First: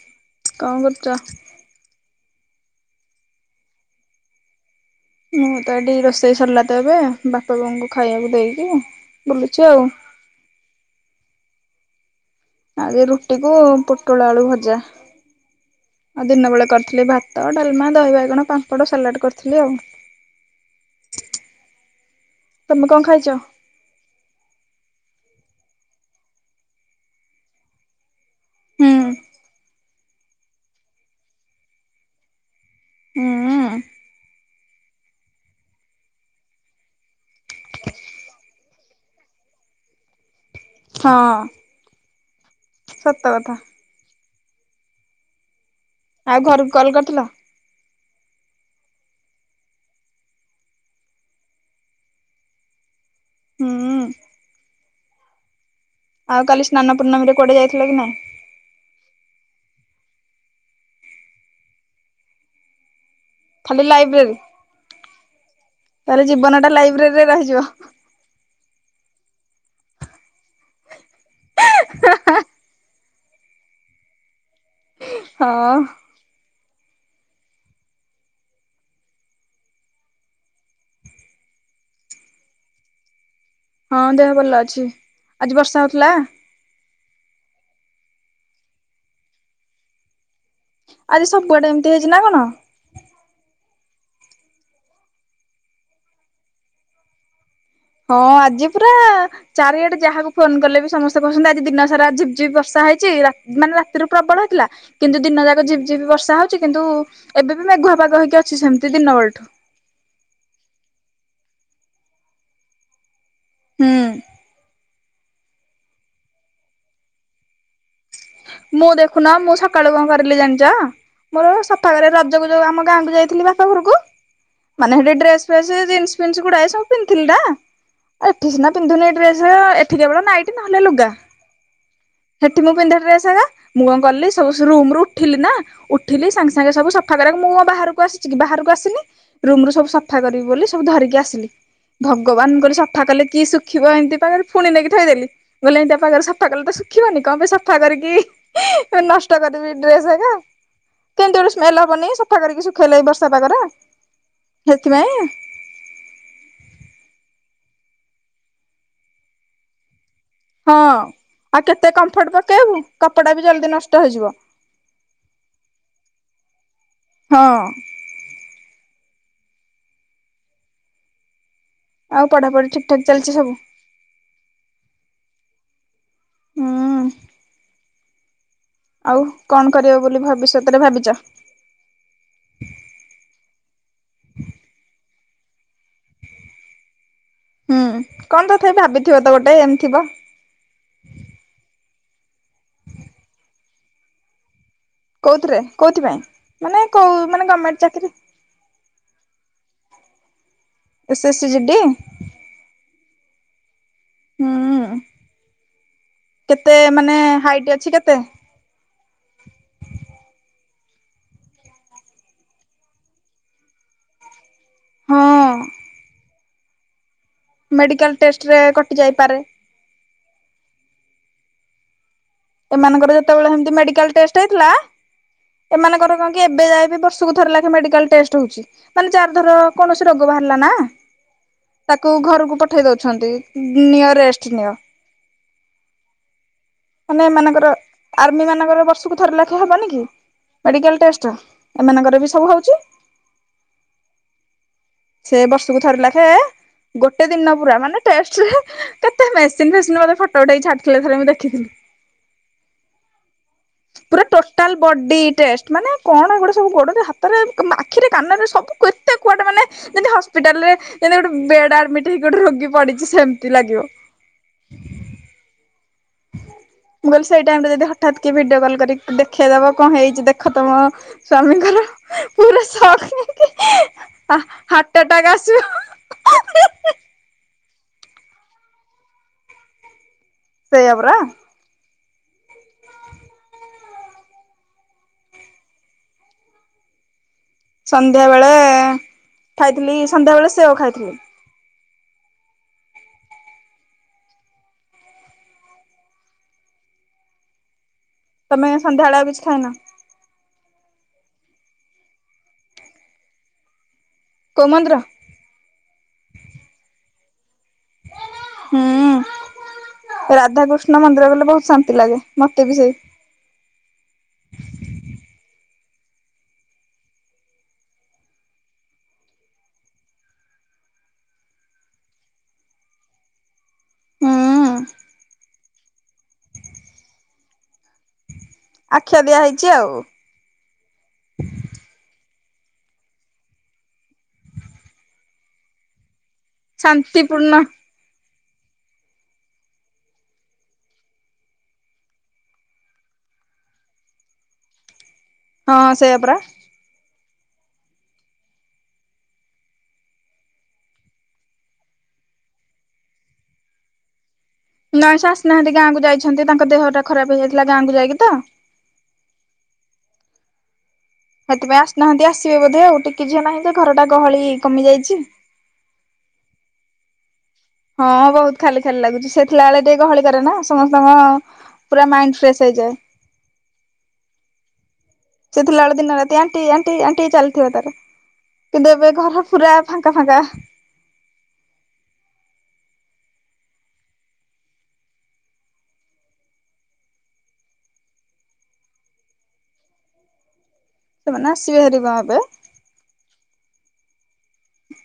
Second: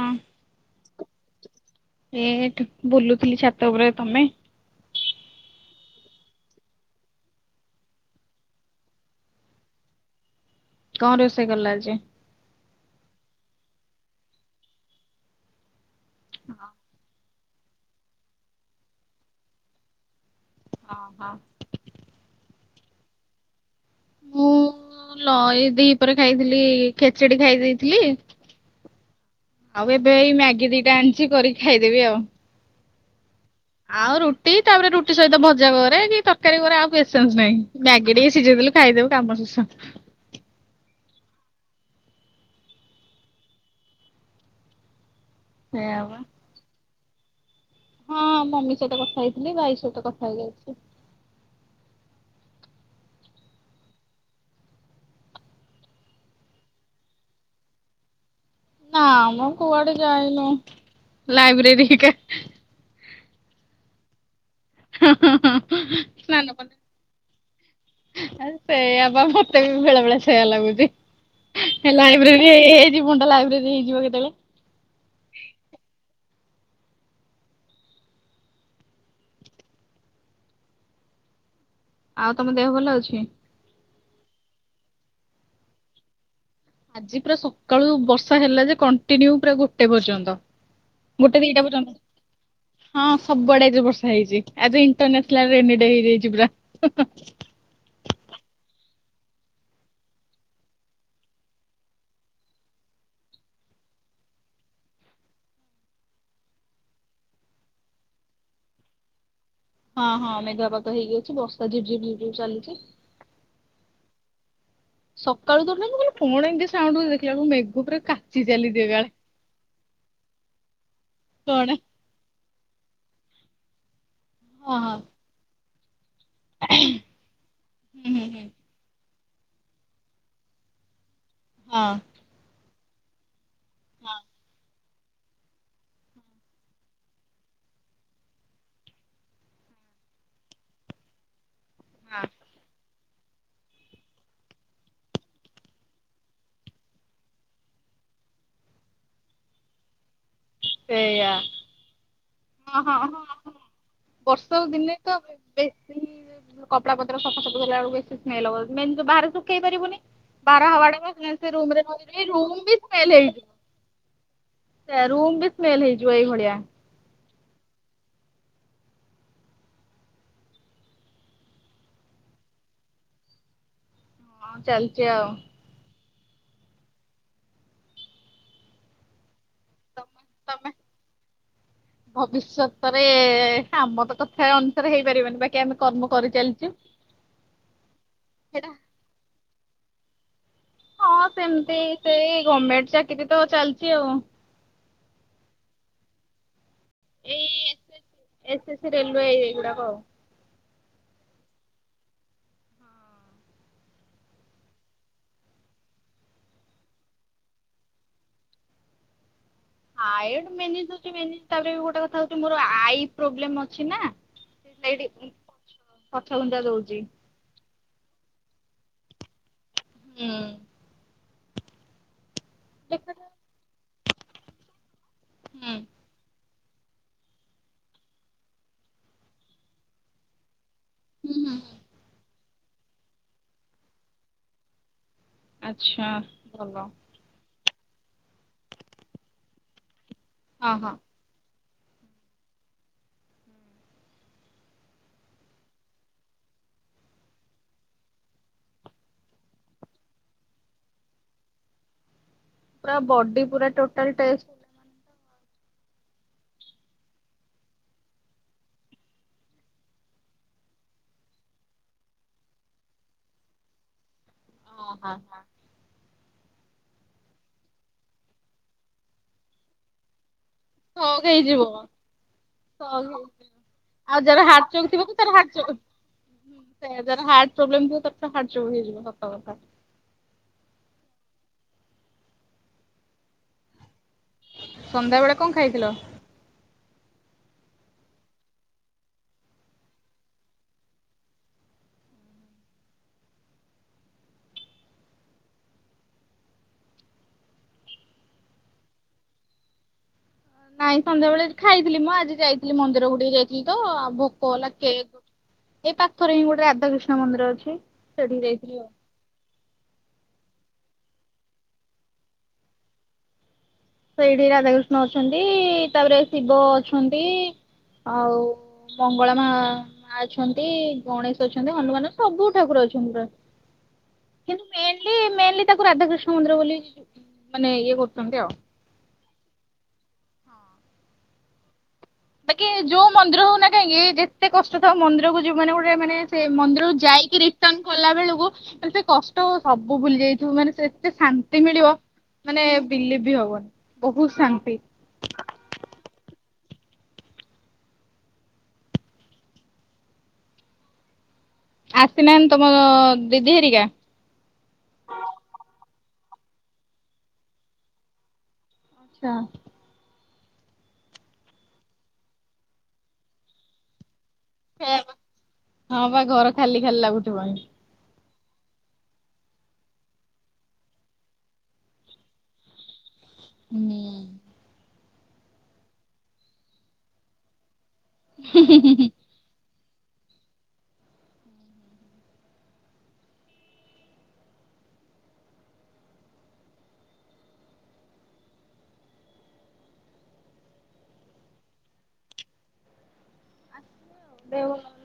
ହଁ। କଣ କରୁଚ? ଏ ଏଠୁ ବୁଲୁଥିଲି ଛାତ ଉପରେ ତମେ। ମୁଁ ତ ଏଠି ରୋଷେଇ ସାଲା ତ ଏବେ ବାପା ବୋଉଙ୍କୁ ଖାଇବାକୁ ଦେଇକି ବୁଲୁଛି ଆଉ। କଣ ରୋଷେଇ କଲ ଆଜି? ଆଉ ଯେ ରୁଟିକୁ ପୋଟଳ ଆଳୁ ଭଜା ଆଉ ଦିନବେଳେ କରିଥିଲି ଭା ତ ଡାଲମା ଦହି ବାଇଗଣ ପାମ୍ପଡ ସାଲାଡ଼୍ କରିଥିଲି ଆଉ। ହଁ ହଁ। ତମେ କଣ ଖାଇଚ। ମୁଁ ଲ ଏ ଦି ପରେ ଖାଇଥିଲି ଖେଚେଡି ଖାଇ ଦେଇଥିଲି। ହୁଁ। ଆଉ ଏବେ ଏଇ ମ୍ୟାଗି ଦିଇଟା ଆଣିଚି କରିକି ଖାଇଦେବି ଆଉ। ହୁଁ। ଆଉ ରୁଟି ତାପରେ ରୁଟି ସହିତ ଭଜା କରେ କି ତରକାରୀ କରେ ଆଉ ପେସେନ୍ସ ନାହିଁ। ମ୍ୟାଗି ଟିକେ ସିଝେଇ ଦେଲୁ। ଖାଇଦୋବୁ କାମ ଶେଷ। ହଁ ସତ କଥା। ସେଇପା। ଆଉ ଘରକୁ କଲ୍ କରିଥିଲ? ହଁ ମମି ସହିତ କଥା ହେଇଥିଲି ଭାଇ ସହିତ କଥା ହେଇଯାଇଥିଲି। ହୁଁ। ଆଉ କାଲି ସ୍ନାନପୂର୍ଣମୀରେ କୁଆଡେ ଯାଇଥିଲ କି ନାଇଁ? ନାଁ ମ କୁଆଡେ ଯାଇନୁ ଲାଇବ୍ରେରି ହିକା [unintelligible] ଖାଲି ଲାଇବ୍ରେରୀ ତାହେଲେ ଜୀବନଟା ଲାଇବ୍ରେରୀରେ ରହିଯିବ। ଆ ସେଇୟା ପା ମତେ ବି ବେଳେ ବେଳେ ସେଇୟା ଲାଗୁଚି। ଏ ଲାଇବ୍ରେରୀ ହେଇ ହେଇ ଜୀ ବନଟା ଲାଇବ୍ରେରୀ ହେଇଯିବ କେତେବେଳେ। ହଁ। ଆଉ ତମ ଦେହ ଭଲ ଅଛି? ହଁ ଦେହ ଭଲ ଅଛି। ଆଜି ବର୍ଷା ହୋଉଥିଲା? ଆଜି ପୁରା ସକାଳୁ ବର୍ଷା ହେଲା ଯେ କଣ୍ଟିନ୍ୟୁ ପୁରା ଗୋଟେ ପର୍ଯ୍ୟନ୍ତ। ଆଜି ଗୋଟେ ଦିଇଟା ସବୁଆଡେ ଏମିତି ପର୍ଯ୍ୟନ୍ତ। ହେଇଛି ନା କଣ? ହଁ ସବୁ ଆଡେ ଏଇଥର ବର୍ଷା ହେଇଚି। ଆଜି ଇଣ୍ଟରନ୍ୟାସନାଲ ରେନି ଡେ ହେଇଯାଇଚି ପୁରା। [unintelligible] ହଁ ଆଜି ପୁରା ଚାରିଆଡେ ଯାହାକୁ ଫୋନ୍ କଲେ ବି ସମସ୍ତେ କୋହୁଛନ୍ତି ଆଜି ଦିନ ସାରା ଝିପ ଝିପି ବର୍ଷା ହେଇଚି ରା ମାନେ ରାତିରୁ ପ୍ରବଳ ହେଇଥିଲା। କିନ୍ତୁ ଦିନ ଯାକ ଝିିପ୍ ଝିପ୍ ବର୍ଷା ହୋଉଚି କିନ୍ତୁ ଏବେ ବି ମେଘୁଆ ପାଗ ହେଇକି ଅଛି ସେମିତି ଦିନ ବେଳଠୁ। ହଁ ହଁ ମେଘୁଆ ପାଗ ହେଇକି ଅଛି ବର୍ଷା ଝିପ୍ ଝିପ୍ ଝିପ୍ ଝିପ୍ ଚାଲିଚି। ହୁଁ। ସକାଳୁ ତ ଉଠିଲିଣି। ମୁଁ କହିଲି କଣ ଏମିତି ସାଉଣ୍ଡ ହୋଉଚି ଦେଖିଲା ବେଳକୁ ମେଘ ପୁରା କାଚି ଚାଲିଛି ମୁଁ ଏକାବେଳେ। ଦେଖୁନ ମୁଁ ସକାଳୁ କଣ କରିଲି ଜାଣିଚ। ମୋର କଣ ସଫାକରିବାର ଅ ରଜ କୁ ଯୋଉ ଆମ ଗାଁ କୁ ଯାଇଥିଲି ବାପ ଘରକୁ ହଁ ହଁ ମାନେ ହେଟି ଡ୍ରେସ ଫ୍ରେସ ଜିନ୍ସ ଫିନ୍ସ ଗୁଡା ଏ ସବୁ ପିନ୍ଧଥିଲି ନା ହୁଁ ହୁଁ ହୁଁ ଏଠି ସିନା ପିନ୍ଧୁନି ଡ୍ରେସ [unintelligible] ଏଠି କେବଳ ନାଇଟି ନହେଲେ ଲୁଗା। ହଁ। ହେଠି ମୁଁ ପିନ୍ଧେ ଡ୍ରେସଉରା ମୁଁ କଣ ହଁ କଲି ସବୁ ସେ ରୁମରୁ ଉଠିଲି ନା ଉଠିଲି ସାଙ୍ଗେ ସାଙ୍ଗେ ସବୁ ସଫା କରିବା କୁ ମୁଁ ବାହାରକୁ ଆସିଚି କି ବାହାରକୁ ଆସିନି। ରୁମରୁ ସବୁ ସଫା କରିବି ବୋଲି ସବୁ ଧରିକି ଆସିଲି। ହଁ ଭଗବାନ ମୁଁ କହିଲି ସଫା କଲେ କି ଶୁଖିବ ଏମିତି ପାଗରେ ଫୁଣି ନେଇକି ଥୋଇଦେଲି। ବୋଇଲେ ଏମିତିଆ ପାଗରେ ସଫା କଲେ ଶୁଖିବନି କଂ ପାଇଁ ସଫା କରିକି [unintelligible] ନଷ୍ଟ କରିବି ଡ୍ରେସ ହେକା। [unintelligible] କେମତି ସେଇଆ। ଗୋଟେ ସ୍ମେଲ ହବନି ସଫା କରିକି ହଁ ହଁ ଶୁଖେଇଲେ ଏଇ ହଁ ବର୍ଷା ହଁ ପାଗରେ ବର୍ଷା ଦିନେ ତ ହେଥିପାଇଁ ବେଶୀ କପଡା ପତର ସଫାସୁଫି କଲା ବେଳକୁ ବେଶି ସ୍ମେଲ ହବ। ମେନ୍ ତ ବାହାରେ ଶୁଖେଇ ପାରିବୁନି। ବାହାର ହଁ। ହାୱାଟା ପୁରା ସ୍ମେଲ ସେ ଆଉ ରୁମରେ କେତେ [unintelligible] ଏ କମ୍ଫର୍ଟ ରୁମ ପକେଇବୁ ବି ସ୍ମେଲ କପଡା ବି ହେଇଯିବ। ଜଲ୍ଦି ନଷ୍ଟ ହେଇଯିବ। ସେୟା ରୁମ ବି ସ୍ମେଲ ହେଇଯିବ ଏଇଭଳିଆ। ହଁ। ଆଉ ପଢାପଢି ଠିକ୍ ଠାକ୍ ଚାଲିଚି ସବୁ? ହଁ ଚାଲିଚି ଆଉ। ହୁଁଉଁ। ଆଉ କଣ କରିବ ତମେ ବୋଲି ତମେ ଭବିଷ୍ୟତରେ ଭାବିଚ? ଭବିଷ୍ୟତରେ ଆମର ତ ସେ ଅନୁସାରେ ହେଇପାରିବନି ବାକି ଆମେ କର୍ମ କରିଚାଲିଚୁ। [inaudible] ହୁଁ କଣ ତଥାପି ଭାବିଥିବ ତ ଗୋଟେ ଏମ ଥିବ। ହଁ ସେମିତି ସେଇ ଗମେଣ୍ଟ ଚାକିରି ତ ଚାଲିଚି ଆଉ। କୋଉଥିରେ କୋଉଥିପାଇଁ ମାନେ କୋଉ ଏଇ ମାନେ ଗମେଣ୍ଟ ଚାକିରି ଏସ୍ ଏସ୍ ସି ରେଲୱେ ଏହି ଗୁଡାକ ଆଉ। S S C GD? ହୁଁ କେତେ ମାନେ ହାଇଟ୍ ଅଛି କେତେ? ହାଇଟ ମେନ ଜିନିଷ ହଉଚି ମେନ ତାପରେ ବି ଗୋଟେ କଥା ହଉଛି ମୋର ଆଇ ପ୍ରୋବ୍ଲେମ ଅଛି ନା। ହଁ ସେଇଠି ପଛ ଘୁଞ୍ଚା ଦଉଚି। ମେଡିକାଲ ଟେଷ୍ଟରେ କଟି ଯାଇପାରେ। ହୁଁ। ଏମାନଙ୍କର ଦେଖାଯାଉ ଯେତେବେଳେ ହେମତି ମେଡିକାଲ ଟଷ୍ଟ ହେଇଥିଲା ଏମାନଙ୍କର କଣ କି ଏବେ ଯାଏ ବି ବର୍ଷକୁ ଥର ଲାଖେ ମେଡିକାଲ ଟେଷ୍ଟ ହଉଚି। ମାନେ ଯାର ଧର କୌଣସି ରୋଗ ବାହାରିଲା ନା ହୁଁ ହୁଁ ତାକୁ ଘରକୁ ପଠେଇ ଦଉଛନ୍ତି ନିଅ ରେଷ୍ଟ ନିଅ। ଆଚ୍ଛା ଭଲ। ମାନେ ଏମାନଙ୍କର ଆର୍ମି ମାନଙ୍କର ବର୍ଷକୁ ଥର ଲାଖେ ହବନି କି ହଁ ହଁ ମେଡିକାଲ ଟେଷ୍ଟ? ଏମାନଙ୍କର ବି ସବୁ ହଉଚି। ସେ ବର୍ଷକୁ ଥରେ ଲାଖେ ଗୋଟେ ଦିନ ପୁରା ମାନେ ଟେଷ୍ଟ ରେ କେତେ ମେସିନ ଫେସିନ ମତେ ଫଟୋ ଉଠେଇ ଛାଡିଥିଲେ ଥରେ ମୁଁ ଦେଖିଥିଲି। ପୁରା ବଡି ପୁରା ଟୋଟାଲ ପୁରା ଟେଷ୍ଟ ଟୋଟାଲ ବଡି ଟେଷ୍ଟ। ମାନେ କଣ ଏଗୁଡ଼ା ସବୁ ଗୋଡ଼ରେ ହାତରେ ଆଖିରେ କାନରେ ସବୁ କେତେ କୁଆଡ଼େ ମାନେ ଯେମିତି ହସ୍ପିଟାଲ ରେ ଯେମତି ଗୋଟେ ବେଡ ଆଡମିଟ ହେଇି ଗୋଟେ ରୋଗୀ ପଡିଚି ସେମିତି ଲାଗିବ। ଓ ହାଁ ହାଁ। ମୁଁ କହିଲି ସେଇ ଟାଇମ ରେ ଯଦି ହଠାତ୍ କିଏ ଭିଡିଓ କଲ୍ କରିକି ଦେଖେଇଦବ କଣ ହେଇଛି ଦେକ୍। ଦେଖ ତମ ସକ୍ ହେଇଯିବ ସ୍ଵାମୀଙ୍କର ପୁରା ସକ୍ ଶକ୍ ହେଇଯିବ ହେଇକି ହା ହାଟ ଆଟାକ ଆସିବ। ସେୟା ଯାର ହାର୍ଟ ପ୍ରୋବ୍ଲେମ ଥିବ ତାର ତ ହାର୍ଟ ଚୋକ ହେଇଯିବ ସତ କଥା। ସେଇୟା ପରା। ସନ୍ଧ୍ୟା ବେଳେ କଣ ଖାଇଥିଲ? ସନ୍ଧ୍ୟା ବେଳେ ଖାଇଥିଲି ସନ୍ଧ୍ୟା ବେଳେ ସେଓ ଖାଇଥିଲି। ତମେ ସନ୍ଧ୍ୟାବେଳେ ଆଉ କିଛି ଖାଇନ? ନାଇଁ ସନ୍ଧ୍ୟାବେଳେ ଖାଇଥିଲି ମ ମୁଁ ଆଜି ଯାଇଥିଲି ମନ୍ଦିର କୁ ଟିକେ ଯାଇଥିଲି ତ ଆଉ ଭୋ କୋଉ ଭୋକ ମନ୍ଦିର? କେକ ଏ ପାଖରେ ହିଁ ଗୋଟେ ରାଧାକୃିଷ୍ଣ ମନ୍ଦିର ଅଛି। ସେଠିକି ଯାଇଥିଲି ହୁଁ। ଆଉ। ରାଧାକୃଷ୍ଣ ମନ୍ଦିର ଗଲେ ବହୁତ ଶାନ୍ତି ଲାଗେ ମତେ ବି ସେଇ। ସେଇଠି ରାଧାକୃଷ୍ଣ ଅଛନ୍ତି ତାପରେ ଶିବ ଅଛନ୍ତି ଆଉ ମଙ୍ଗଳା ମା ମା ଅଛନ୍ତି ଗଣେଶ ଅଛନ୍ତି ହନୁମାନ ସବୁ ଠାକୁର ଅଛନ୍ତି ପ୍ରାୟେ। କିନ୍ତୁ ହୁଁ ମେନଲି ମେନଲି ତାକୁ ରାଧାକୃଷ୍ଣ ମନ୍ଦିର ବୋଲି ମାନେ ଇଏ କରୁଛନ୍ତି ଆଉ। ଆଖ୍ୟା ଦିଆହେଇଛି ଆଉ। ବାକି ଯୋଉ ମନ୍ଦିର ହଉ ନା କାହିଁକି ଯେତେ କଷ୍ଟ ଥାଉ ମନ୍ଦିରକୁ ଯିବୁ ମାନେ ଗୋଟେ ମାନେ ସେ ମନ୍ଦିରକୁ ଯାଇକି ଶାନ୍ତିପୂର୍ଣ୍ଣ ରିଟନ୍ ଗଲା ବେଳକୁ ସେ କଷ୍ଟ ସବୁ ଭୁଲି ଯାଇଥିବୁ ମାନେ ସେ ଏତେ ଶାନ୍ତି ମିଳିବ। ମାନେ ବିଲିଭ୍ ବି ହବନି ବହୁତ ଶାନ୍ତି। ହଁ ସେଇଆ ପରା। ଆସିନାହାନ୍ତି ତମ ଦିଦି ହେରିକା? ନାଇଁ ସେ ଆସିନାହାନ୍ତି ଗାଁକୁ ଯାଇଛନ୍ତି। ତାଙ୍କ ଦେହଟା ଖରାପ ହେଇଯାଇଥିଲା ଗାଁକୁ ଯାଇକି ତ। ଆଛା। ସେଥିପାଇଁ ଆସିନାହାନ୍ତି ଆସିବେ ବୋଧେ ଆଉ ଟିକି ଝିଅ ନାହିଁଯେ ଘରଟା ଗହଳି କମି ଯାଇଛି। ହଁ ବା ଘର ଖାଲି ଖାଲି ଲାଗୁଥିବଣି। ହଁ ବହୁତ ଖାଲି ଖାଲି ଲାଗୁଛି ସେ ଥିଲାବେଳେ ଟିକେ ଗହଳି କରେ ନା ସମସ୍ତଙ୍କ ପୁରା ମାଇଣ୍ଡ ଫ୍ରେଶ ହେଇଯାଏ। ହୁଁ। ସେ ଥିଲାବେଳେ ଦିନ ରାତି ଆଣ୍ଟି ଆଣ୍ଟି ଆଣ୍ଟି ଚାଲିଥିବ ତାର। କିନ୍ତୁ ଏବେ ଘର ପୁରା ଫାଙ୍କା ଫାଙ୍କା। ସେମାନେ ଆସିବେ ହାରିମ ଏବେ। ଦେହ ଭଲ ନ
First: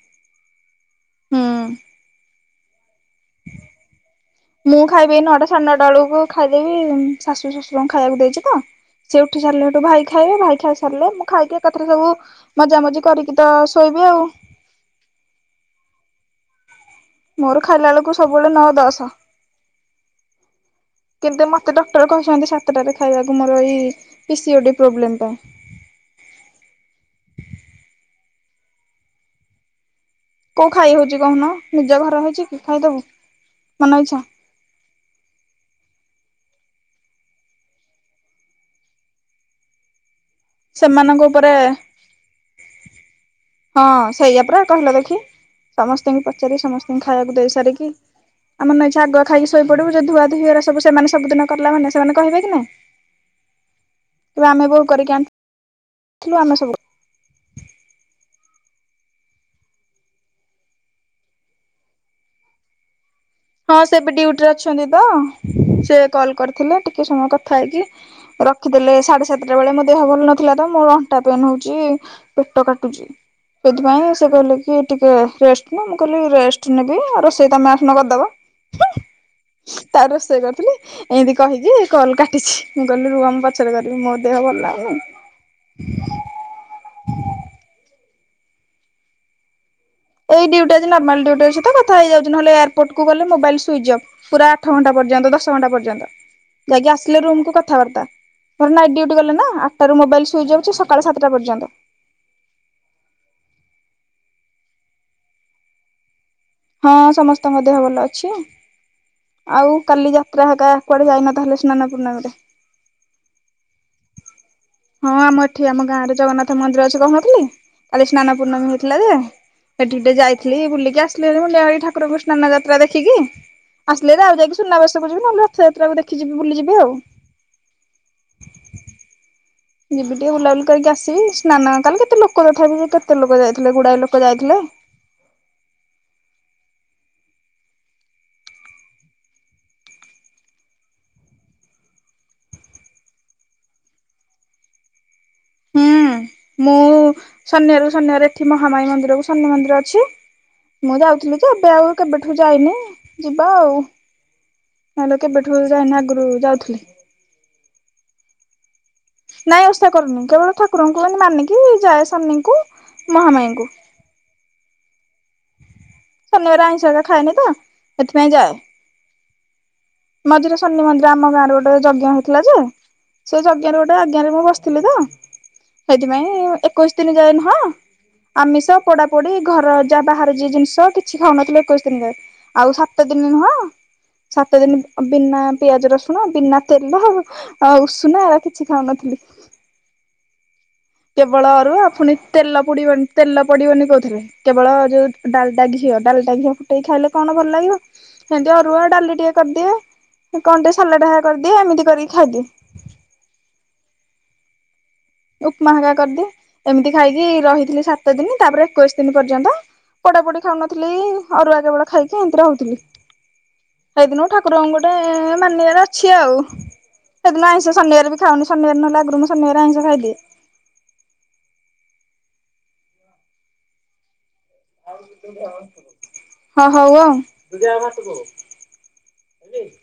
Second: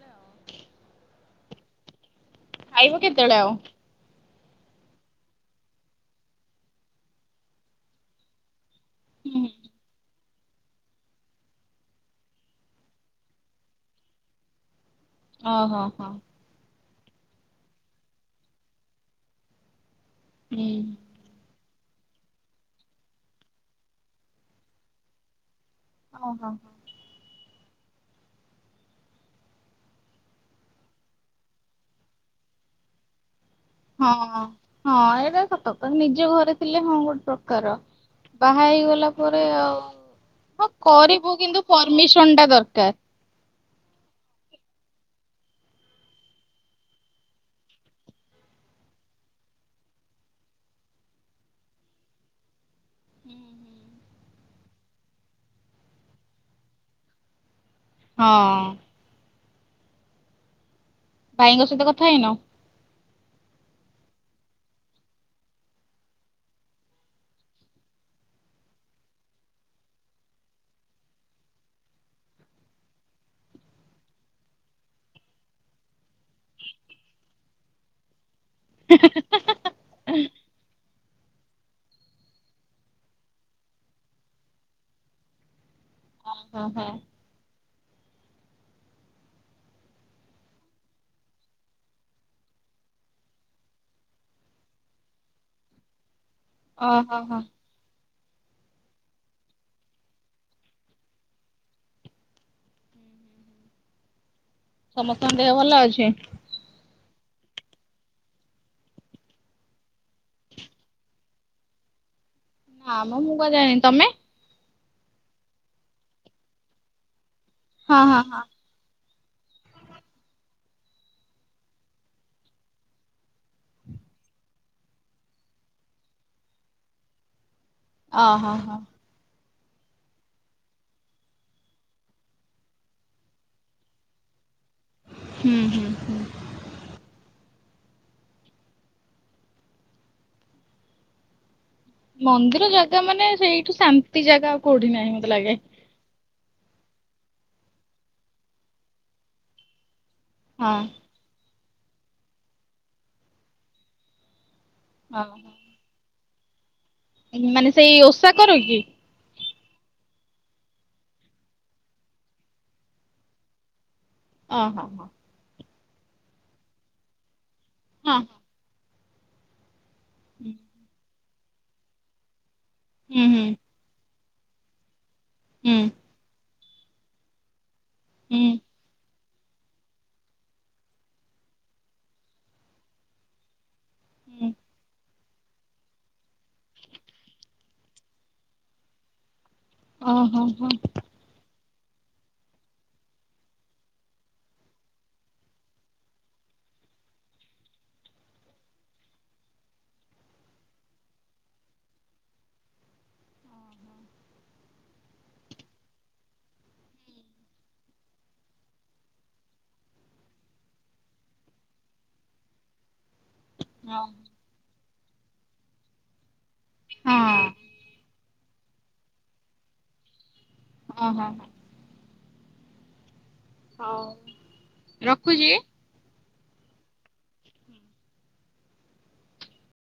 ହୁଁ। ଖାଇବ କେତେବେଳେ ଆଉ? ମୁଁ ଖାଇବି ନଅଟା ସାଢେ ନଅଟା ବେଳକୁ ଖାଇଦେବି ଶାଶୁ ଶ୍ୱଶୁରଙ୍କୁ ଖାଇବାକୁ ଦେଇଛି ତ। ସେ ଉଠି ସାରିଲେ ହେଠୁ ଭାଇ ଖା ଖାଇବେ ଭାଇ ଖାଇ ସାରିଲେ ମୁଁ ଖାଇକି ଏକାଥରେ ସବୁ ମଜା ମଜି କରିକି ତ ଶୋଇବି ଆଉ। ଓହୋ ହଁ। ମୋର ଖାଇଲା ବେଳକୁ ସବୁବେଳେ ନଅ ଦଶ। ହୁଁ। କିନ୍ତୁ ମୋତେ ଡକ୍ଟର କହିଛନ୍ତି ସାତଟାରେ ଖାଇବାକୁ। ମୋର ଏଇ P C O D problem ପାଇଁ। ଓହୋ। କୋଉ ଖାଇ ହଉଛି କହୁନ ନିଜ ଘର ହେଇଛି କି ଖାଇଦବୁ। ମନ ହଁ ଇଚ୍ଛା। ହଁ ଏଇଟା ସତ କଥା ନିଜ ଘରେ ଥିଲେ ହଁ ଗୋଟେ ପ୍ରକାର। ବାହା ହେଇଗଲା ପରେ ଆଉ ହଁ ସେମାନଙ୍କ କରିବୁ ଉପରେ କିନ୍ତୁ ପରମିସନ ଟା ଦରକାର। ହଁ ସେଇଆ ପରା କହିଲ ଦେଖି। ସମସ୍ତଙ୍କୁ ପଚାରିକି ସମସ୍ତଙ୍କୁ ଖାଇବାକୁ ଦେଇ ସାରିକି ଆଉ ମନ ଇଚ୍ଛା ଆଗୁଆ ଖାଇକି ଶୋଇପଡିବୁ ଯୋଉ ଧୁଆ ଧୁଇଆରା ସବୁ ସେମାନେ ସବୁଦିନ କଲା ମାନେ ସେମାନେ କହିବେ କି ନାଁଇ। ହୁଁ ହୁଁ। କହିବେ ଆମେ ବୋହୂ କରିକି ଆଣିଥିଲୁ ଆମେ ସବୁ କରି ହଁ। ଭାଇଙ୍କ ସହିତ କଥା ହେଇନୁ? ହଁ ସେ ଏବେ ଡିଉଟିରେ ଅଛନ୍ତି ତ ସେ କଲ କରିଥିଲେ ଟିକେ ସମୟ କଥା ହେଇକି ରଖିଦେଲେ ସାଢେ ସାତଟା ବେଳେ ମୋ ଦେହ ଭଲ ନଥିଲା ତ ମୋର ଅଣ୍ଟା ପେନ୍ ହଉଛି। ପେଟ କାଟୁଚି ସେଥିପାଇଁ ସେ କହିଲେ କି ଟିକେ ରେସ ନା ମୁଁ କହିଲି ରେଷ୍ଟ ନେବି ଆଉ ରୋଷେଇ ତମେ ଆସୁନ କରିଦେବ। [unintelligible] ତାପରେ ରୋଷେଇ କରୁଥିଲି। ଏମିତି କହିକି କଲ୍ କାଟିଛି। ମୁଁ କହିଲି ରୁହ ମୁ ପଛରେ କରିବି ମୋ ଦେହ ଭଲ ଲାଗୁନି। ଓହୋ ହଁ। ଏଇ ଡ୍ୟୁଟି ଆଜି ନର୍ମାଲ ଡିଉଟିର ସହି କଥାଇଯାଉଛି ନ ହେଲେ ଏୟପୋର୍ଟ କ ଗଲେ ମୋବାଇଲ ସୁଇଚ ଅଫ୍। ପୁରା ଆଠ ଘଣ୍ଟା ପର୍ଯ୍ୟନ୍ତ ଦଶ ଘଣ୍ଟା ପର୍ଯ୍ୟନ୍ତ ଯାଇକି ଓହୋ ଆସିଲେ ହୋ। ରୁମକୁୁ କଥ କଥାବାର୍ତ୍ତାରେ ନାଇଟ୍ ଡୁଟି ଗଲେ ନା ଆଠଟାରୁ ମୋବାଇଲ୍ ସୁଇଚ୍ ଅଫ ଯେ ସକାଳ ସାତଟା ପର୍ଯ୍ୟନ୍ତ ସମସ୍ତଙ୍କ ଦେହ ଭଲ ଅଛି? ହଁ ସମସ୍ତଙ୍କ ଦେହ ଭଲ ଅଛି ଆଉ କାଲି ଯାତ୍ରା ହେ ଏକ କୁଆଡେ ଯାଇନ ତାହେଲେ ସ୍ନାନ ପୂର୍ଣ୍ଣମୀରେ ହଁ ମ ମୁଁ କ ଯାଏ ତମେ ହଁ ଆମ ଏଠି ଆମ ଗାଁ ରେ ଜଗନ୍ନାଥ ମନ୍ଦିର ଅଛି କହୁ ନଥିଲି ହଁ କାଲି ହଁ ସ୍ନାନ ହଁ। ପୂର୍ଣ୍ଣମୀ ହେଇଥିଲା ଯେ ସେଠିିକେ ଯାଇଥିଲି ବୁଲିକି ଆସିଲେ ମୁଣ୍ଡଆଳି ଠାର କୃଷ୍ଣାନ ଯାତ୍ରା ଦେଖିକି ଆସିଲେ ଆଉ ଯାଇକି ସୁନାବେସକୁ ଯିବ ନହେଲେ ରଥଯାତା ଦେଖି ଯିବି [unintelligible] ଯିବି ଆଉ ଓ ହଁ ହଁ। ଯିବି ଟିକେ ବୁଲାବୁଲି କରିକି ଆସିବି ସ୍ନାନ କାଲି କେତେ ଲୋକ ତଥାପି କେତେ ଲୋକ ଯାଇଥିଲେ ଗୁଡ଼ାଏ ଲୋକ ଯାଇଥିଲେ। ହୁଁ ହୁଁ ହୁଁ। ମନ୍ଦିର ଜାଗା ମାନେ ସେଇଠୁ ଶାନ୍ତି ଜାଗା ଆଉ କୋଉଠି ନାହିଁ ମତେ ଲାଗେ। ହୁଁ ମୁଁ ଶନାରୁ ଶନିବାର ଏଠି ମହାମାଇ ମନ୍ଦିରକୁ ସନ ମନ୍ଦିର ଅଛି। ହଁ ମୁଁ ଯାଉଥିଲି ଯେ ଏବେ ଆଉ କେବେଠୁ ଯାଇନି ଯିବା ଆଉ। ନେଲେ ହଁ କେବେଠୁ ଯାଇନା ଆଗରୁ ଯାଉଥିଲେ। ମାନେ ସେଇ ଓଷା କର କି? ନାଇଁ ଓଷା କରୁନି କେବଳ ଠାକୁରଙ୍କୁ ମାନିକି ଯାଏ ସାମନିଙ୍କୁ ମହାମାଇଙ୍କୁ ଓ ହୋ ହଁ। ଶନିବାରେ ଆଇଁଷ ହେରିକା ଖାଇଏନି ତ ହଁ ସେଥିପାଇଁ ଯାଏ। ମଝିରରେ ସୋନି ମନ୍ଦିର ଆମ ଗାଁ ରେ ଗୋଟେ ଯଜ୍ଞ ହେଇଥିଲା ଯେ ହୁଁ ହୁଁ ସେଇଜ୍ଞ ରେ ଗୋଟେ ଗୋଟେ ଆଜ୍ଞାରେ ମୁଁ ବସିଥିଲି ତ ହୁଁ। ଥିପାଇଁ ଏକୋଇଶି ଦିନ ଯାଏନୁହଁ ହୁଁ ଆମିଷ ପୋଡା ପୋଡି ଘର ଯାହା ବାହହାର ଯିଏ ଜିନିଷ କିଛି ଖାଉନଥିଲୁ ଏକୋଇଶି ଦିନରେ ଆଉ ସାତ ଦିନ ନୁହଁ ହୁଁ। ସେଦିନ ବିନା ପିଆଜ ରସୁଣ ବିନା ତେଲ ଆଉ ଉଷୁନା ଏହାର କିଛି ଖାଉନଥିଲି। ହଁ ହଁ। କେବଳ ଆରୁ ଆପୁଣି ତେଲ ପୋଡିବନି ତେଲ ପଡିବନି କହୁଥିରେ। କେବଳ ଯୋଉ ଡାଲଟା ଘିଅ ଡାଲଟା ଘିଅ ଫୁଟେଇ ଖାଇଲେ କଣ ଭଲ ଲାଗିବ? ଏମିତି ଅରୁଆ ଡାଲି ଟିକେ କରିଦିଏ କଣ ଟେ ସାଲା ଢା କରିଦିଏ ଏମିତି କରିକି ଖାଇଦିଏ। ଉପମାହାକା କରିଦି ଏମିତି ଖାଇକି ରହିଥିଲି ସାତ ଦିନ ତାପରେ ଏକୋଇଶି ଦିନ ପର୍ଯ୍ୟନ୍ତ ପଡାପୋଡି ଖାଉନଥିଲି ଆରୁ ଆଗେ ବେଳ ଖାଇକି ଏମତି ରହୁଥିଲି। ହଁ ସେଇଦିନ ଠାକୁରଙ୍କୁ ଗୋଟେ ମାନିବାରେ ଅଛି ଆଉ ସେଇଦିନ ହଁ ଆଇଁଷ ଶନିବାର ଉଶହ ନେ ନହେଲେ ଆଗରୁ ଶନିବାର ଆଇଁଷ ଖାଇଦିଏ। ହଁ ହଁ। ହଉ। ରଖୁଛି। [unintelligible] ହଁ ହଉ।